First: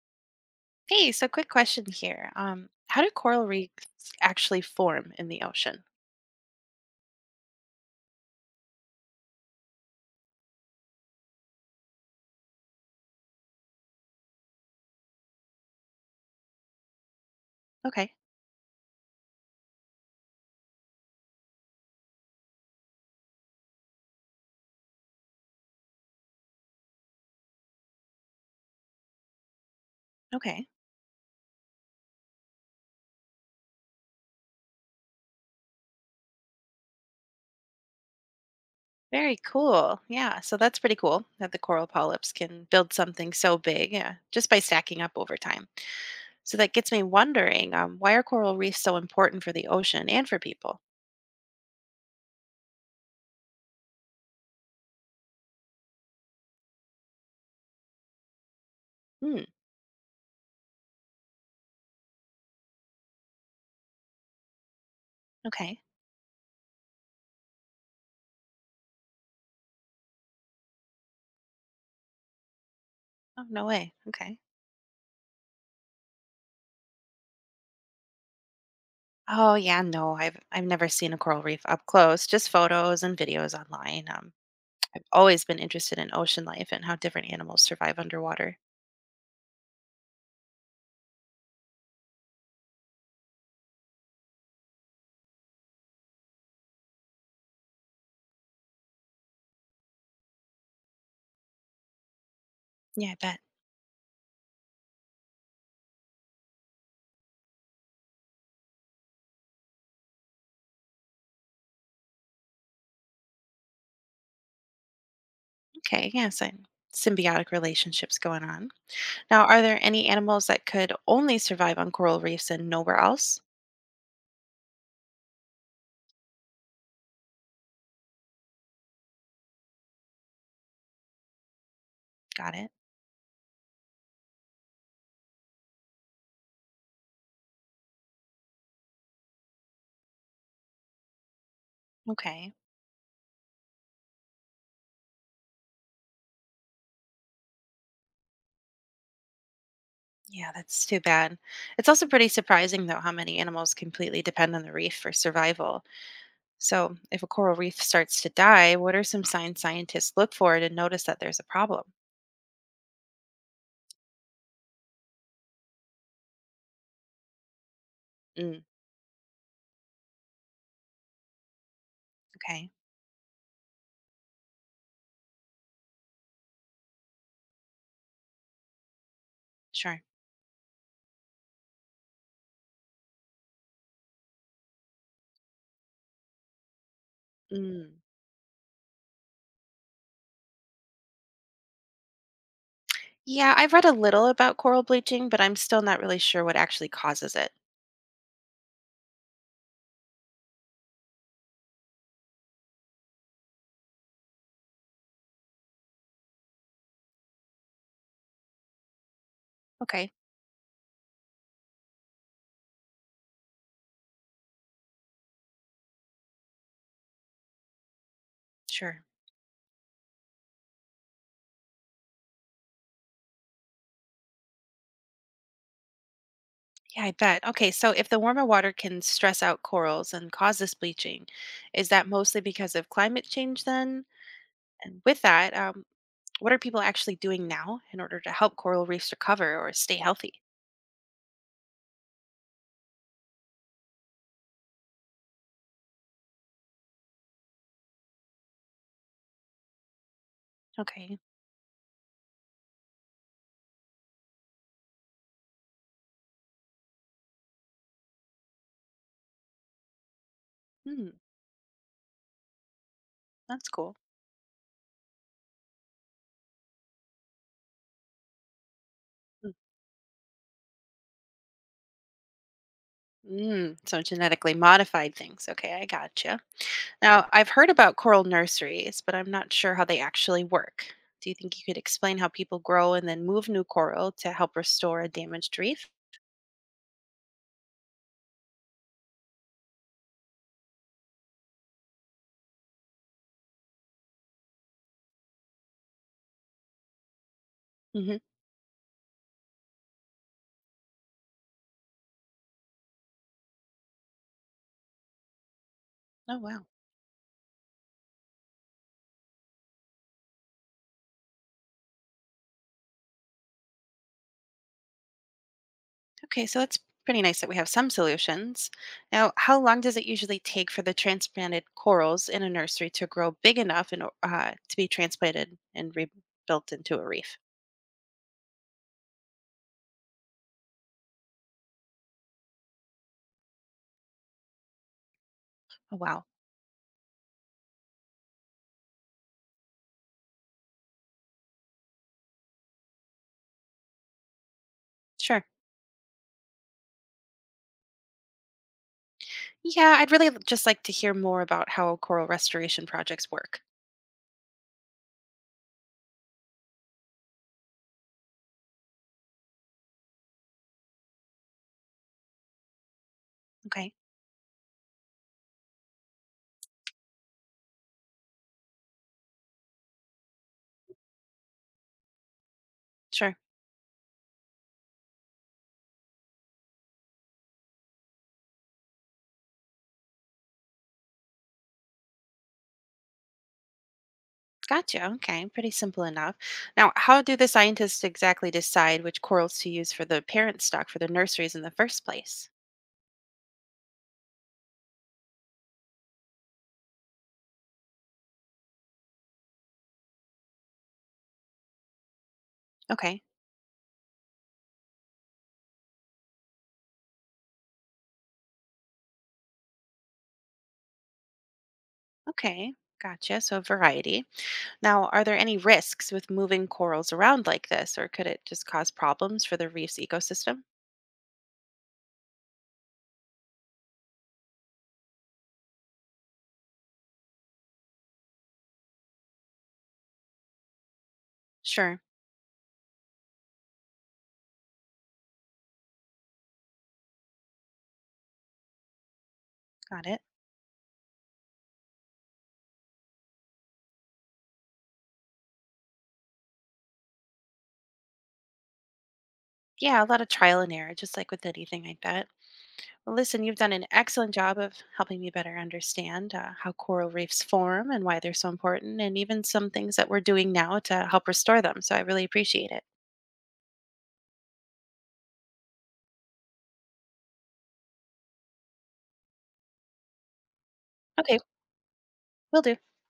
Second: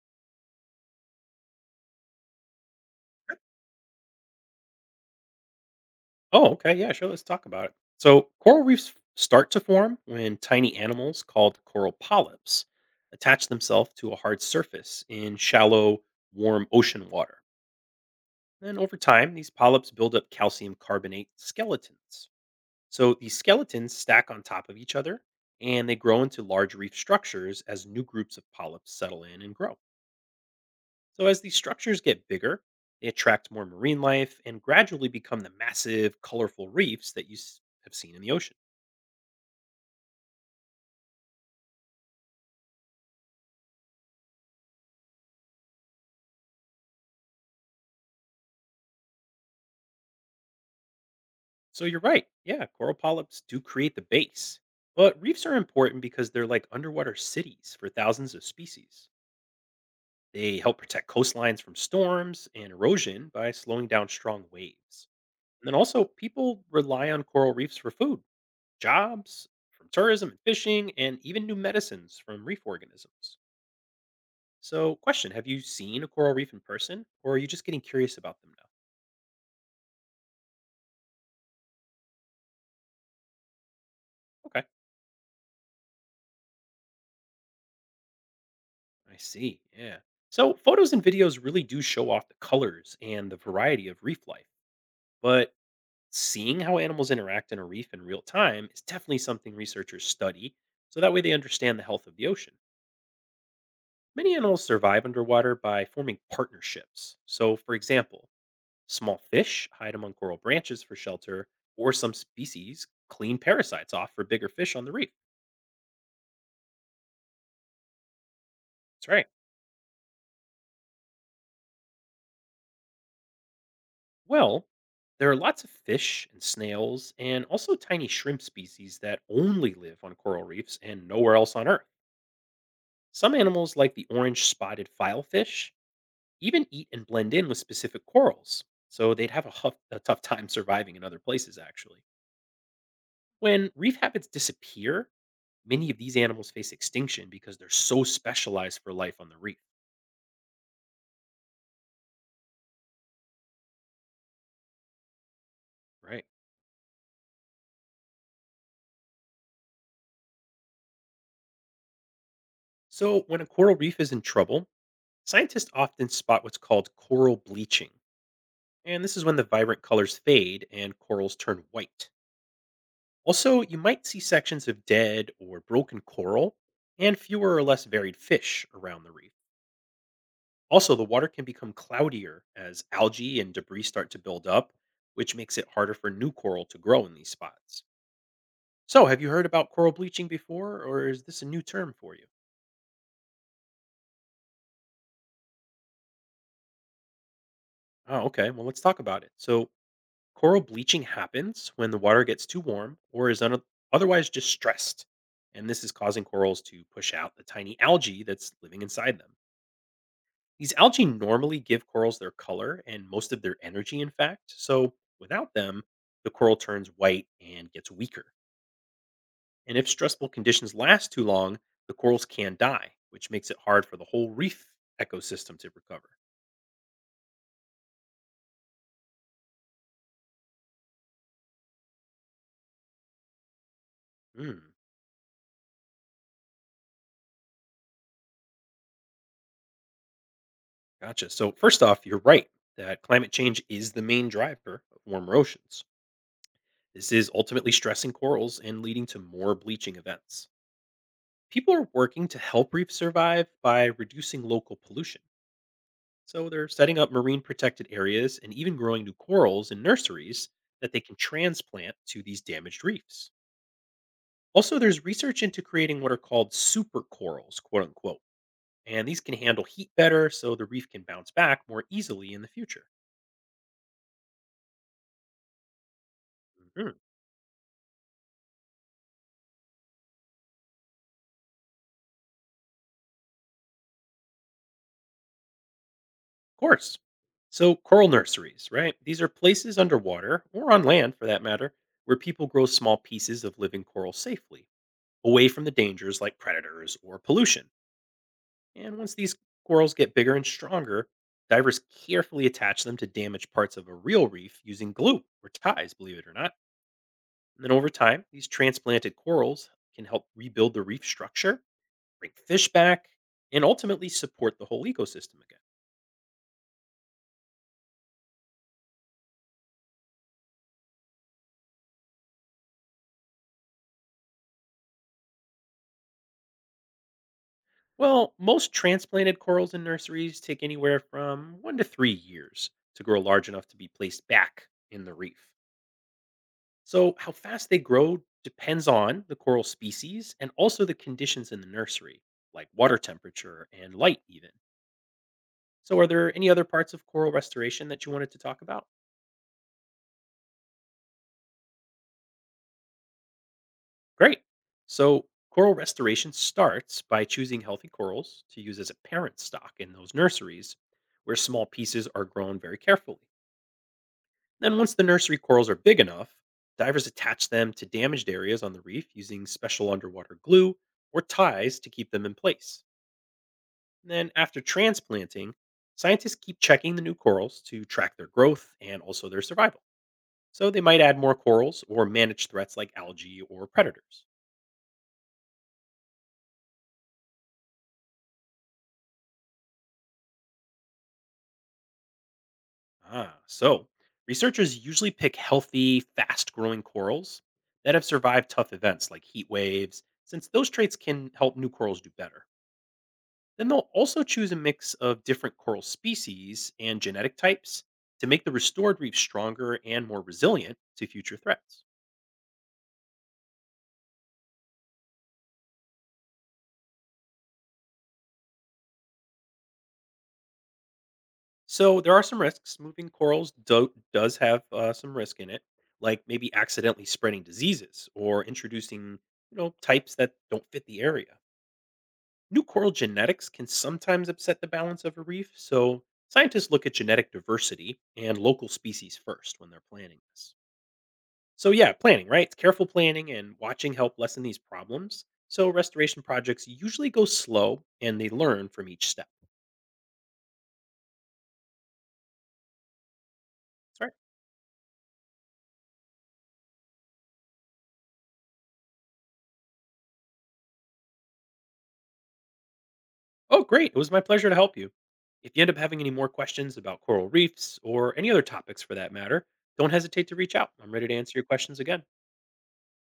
Hey, so quick question here. How do coral reefs actually form in the ocean? Oh, okay. Yeah, sure. Let's talk about it. So, coral reefs start to form when tiny animals called coral polyps attach themselves to a hard surface in shallow, warm ocean water. Okay, And over time, these polyps build up calcium carbonate skeletons. So, these skeletons stack on top of each other and they grow into large reef structures as new groups of polyps settle in and grow. okay. So, as these structures get bigger, they attract more marine life and gradually become the massive, colorful reefs that you have seen in the ocean. Very cool. Yeah, so that's pretty cool that the coral polyps can build something so big, yeah, just by stacking up over time. So that gets me wondering, why are coral reefs so important for the ocean and for people? So, you're right. Yeah, coral polyps do create the base. But reefs are important because they're like underwater cities for thousands of species. Hmm, They help protect coastlines from storms and erosion by slowing down strong waves. And then okay. also, people rely on coral reefs for food, jobs, from tourism and fishing, and even new medicines from reef organisms. Oh, no way. Okay. So, question. Have you seen a coral reef in person, or are you just getting curious about them now? Oh, yeah, no. I've never seen a coral reef up close, just photos and videos online. Okay, I've always been interested in ocean life and how different animals survive underwater. I see. Yeah. So, photos and videos really do show off the colors and the variety of reef life, but seeing how animals interact in a reef in real time is definitely something researchers study so that way they understand the health of the ocean. Yeah, I bet. Many animals survive underwater by forming partnerships. So, for example, small fish hide among coral branches for shelter, or some species clean parasites off for bigger fish on the reef. Okay, yeah, so symbiotic relationships going on. That's right. Now, are there any animals that could only survive on coral reefs and nowhere else? Well, there are lots of fish and snails and also tiny shrimp species that only live on coral reefs and nowhere else on Earth. Got it. Some animals, like the orange spotted filefish, even eat and blend in with specific corals, so they'd have a, huff, a tough time surviving in other places, actually. Okay. When reef habitats disappear, many of these animals face extinction because they're so specialized for life on the reef, Yeah, that's too bad. It's also pretty surprising, though, how many animals completely depend on the reef for survival. right? So, if a coral reef starts to die, what are some signs scientists look for to notice that there's a problem? So, when a coral reef is in trouble, scientists often spot what's called coral bleaching, Mm, and this is when the vibrant colors fade and corals turn white. okay, Also, you might see sections of dead or broken coral and fewer or less varied fish around the reef. sure. Also, the water can become cloudier as algae and debris start to build up, which makes it harder for new coral to grow in these spots. Mm. So, have you heard about coral bleaching before, or is this a new term for you? Yeah, I've read a little about coral bleaching, but I'm still not really sure what actually causes it. Oh, okay. Well, let's talk about it. So, coral bleaching happens when the water gets too warm or is otherwise distressed, and this is causing corals to push out the tiny algae that's living inside them. Okay, These algae normally give corals their color and most of their energy, in fact. So without them, the coral turns white and gets weaker. sure. And if stressful conditions last too long, the corals can die, which makes it hard for the whole reef ecosystem to recover. Yeah, I bet. Okay, so if the warmer water can stress out corals and cause this bleaching, is that mostly because of climate change then? Hmm, And with that, what are people actually doing now in order to help coral reefs recover or stay healthy? gotcha. So, first off, you're right that climate change is the main driver of warmer oceans. This is ultimately stressing corals and leading to more bleaching events. Okay, People are working to help reefs survive by reducing local pollution. So they're setting up marine protected areas and even growing new corals in nurseries that they hmm, can transplant to these damaged reefs. that's cool. Also, there's research into creating what are called super corals, quote unquote, and these can Mm, handle heat better so the reef can bounce back more easily in the future. mm, so genetically modified things. Okay, I gotcha. Mhm. Now, I've heard about coral nurseries, but I'm not sure how they actually work. Do you think you could explain how people grow and then move new coral to help restore a damaged reef? course. So, coral nurseries, right? These are places underwater, or on land for that matter, where people grow small pieces of living coral safely, away from the dangers like predators or pollution. Hmm. And once these corals get bigger and stronger, divers carefully attach them to damaged parts of a real reef using glue or ties, believe it or Oh, not. wow. And then over time, these transplanted corals can help rebuild the reef structure, bring fish back, and ultimately support the whole ecosystem again. Okay, so it's pretty nice that we have some solutions. Now, how long does it usually take for the transplanted corals in a nursery to grow big enough and to be transplanted and rebuilt into a reef? Well, most transplanted corals in nurseries take anywhere from 1 to 3 years to grow large enough to be placed back in the reef. Oh, wow. So, how fast they grow depends on the coral species and also the conditions in the nursery, like water temperature and light, even. Sure. So, are there any other parts of coral restoration that you wanted to talk about? Yeah, I'd really just like to hear more about how coral restoration projects work. Great. So, coral restoration starts by choosing healthy corals to use as a parent stock in those nurseries where small pieces are grown very carefully. Okay, Then, once the nursery corals are big enough, divers attach them to damaged areas on the reef using special underwater glue or ties to keep them in place. sure. And then, after transplanting, scientists keep checking the new corals to track their growth and also their survival. So, they might add more corals or manage threats like algae or predators. Gotcha. Okay, pretty simple enough. Now, how do the scientists exactly decide which corals to use for the parent stock for the nurseries in the first place? Ah, so researchers usually pick healthy, fast growing corals that have survived tough events like heat waves, since those traits can help new corals do better. Okay, Then they'll also choose a mix of different coral species and genetic types to make the restored reef stronger and more resilient to future threats. okay, gotcha. So, variety. Now, are there any risks with moving corals around like this, or could it just cause problems for the reef's ecosystem? So there are some risks. Moving corals does have some risk in it, like maybe accidentally spreading diseases or introducing, you know, types that don't fit the area. Sure, New coral genetics can sometimes upset the balance of a reef, so scientists look at genetic diversity and local species first when they're got planning it. this. So yeah, planning, right? It's careful planning and watching help lessen these problems. So restoration projects usually go slow and they learn from each step. Yeah, a lot of trial and error, just like with anything like that. Well, listen, you've done an That's right. excellent job of helping me better understand how coral reefs form and why they're so important, and even some things that we're doing now to help restore them. So I really appreciate it. Oh, great. It was my pleasure to help you. If you end up having any more questions about coral reefs or any other topics for that matter, don't hesitate to reach out. I'm ready to answer Okay, your questions again. will do.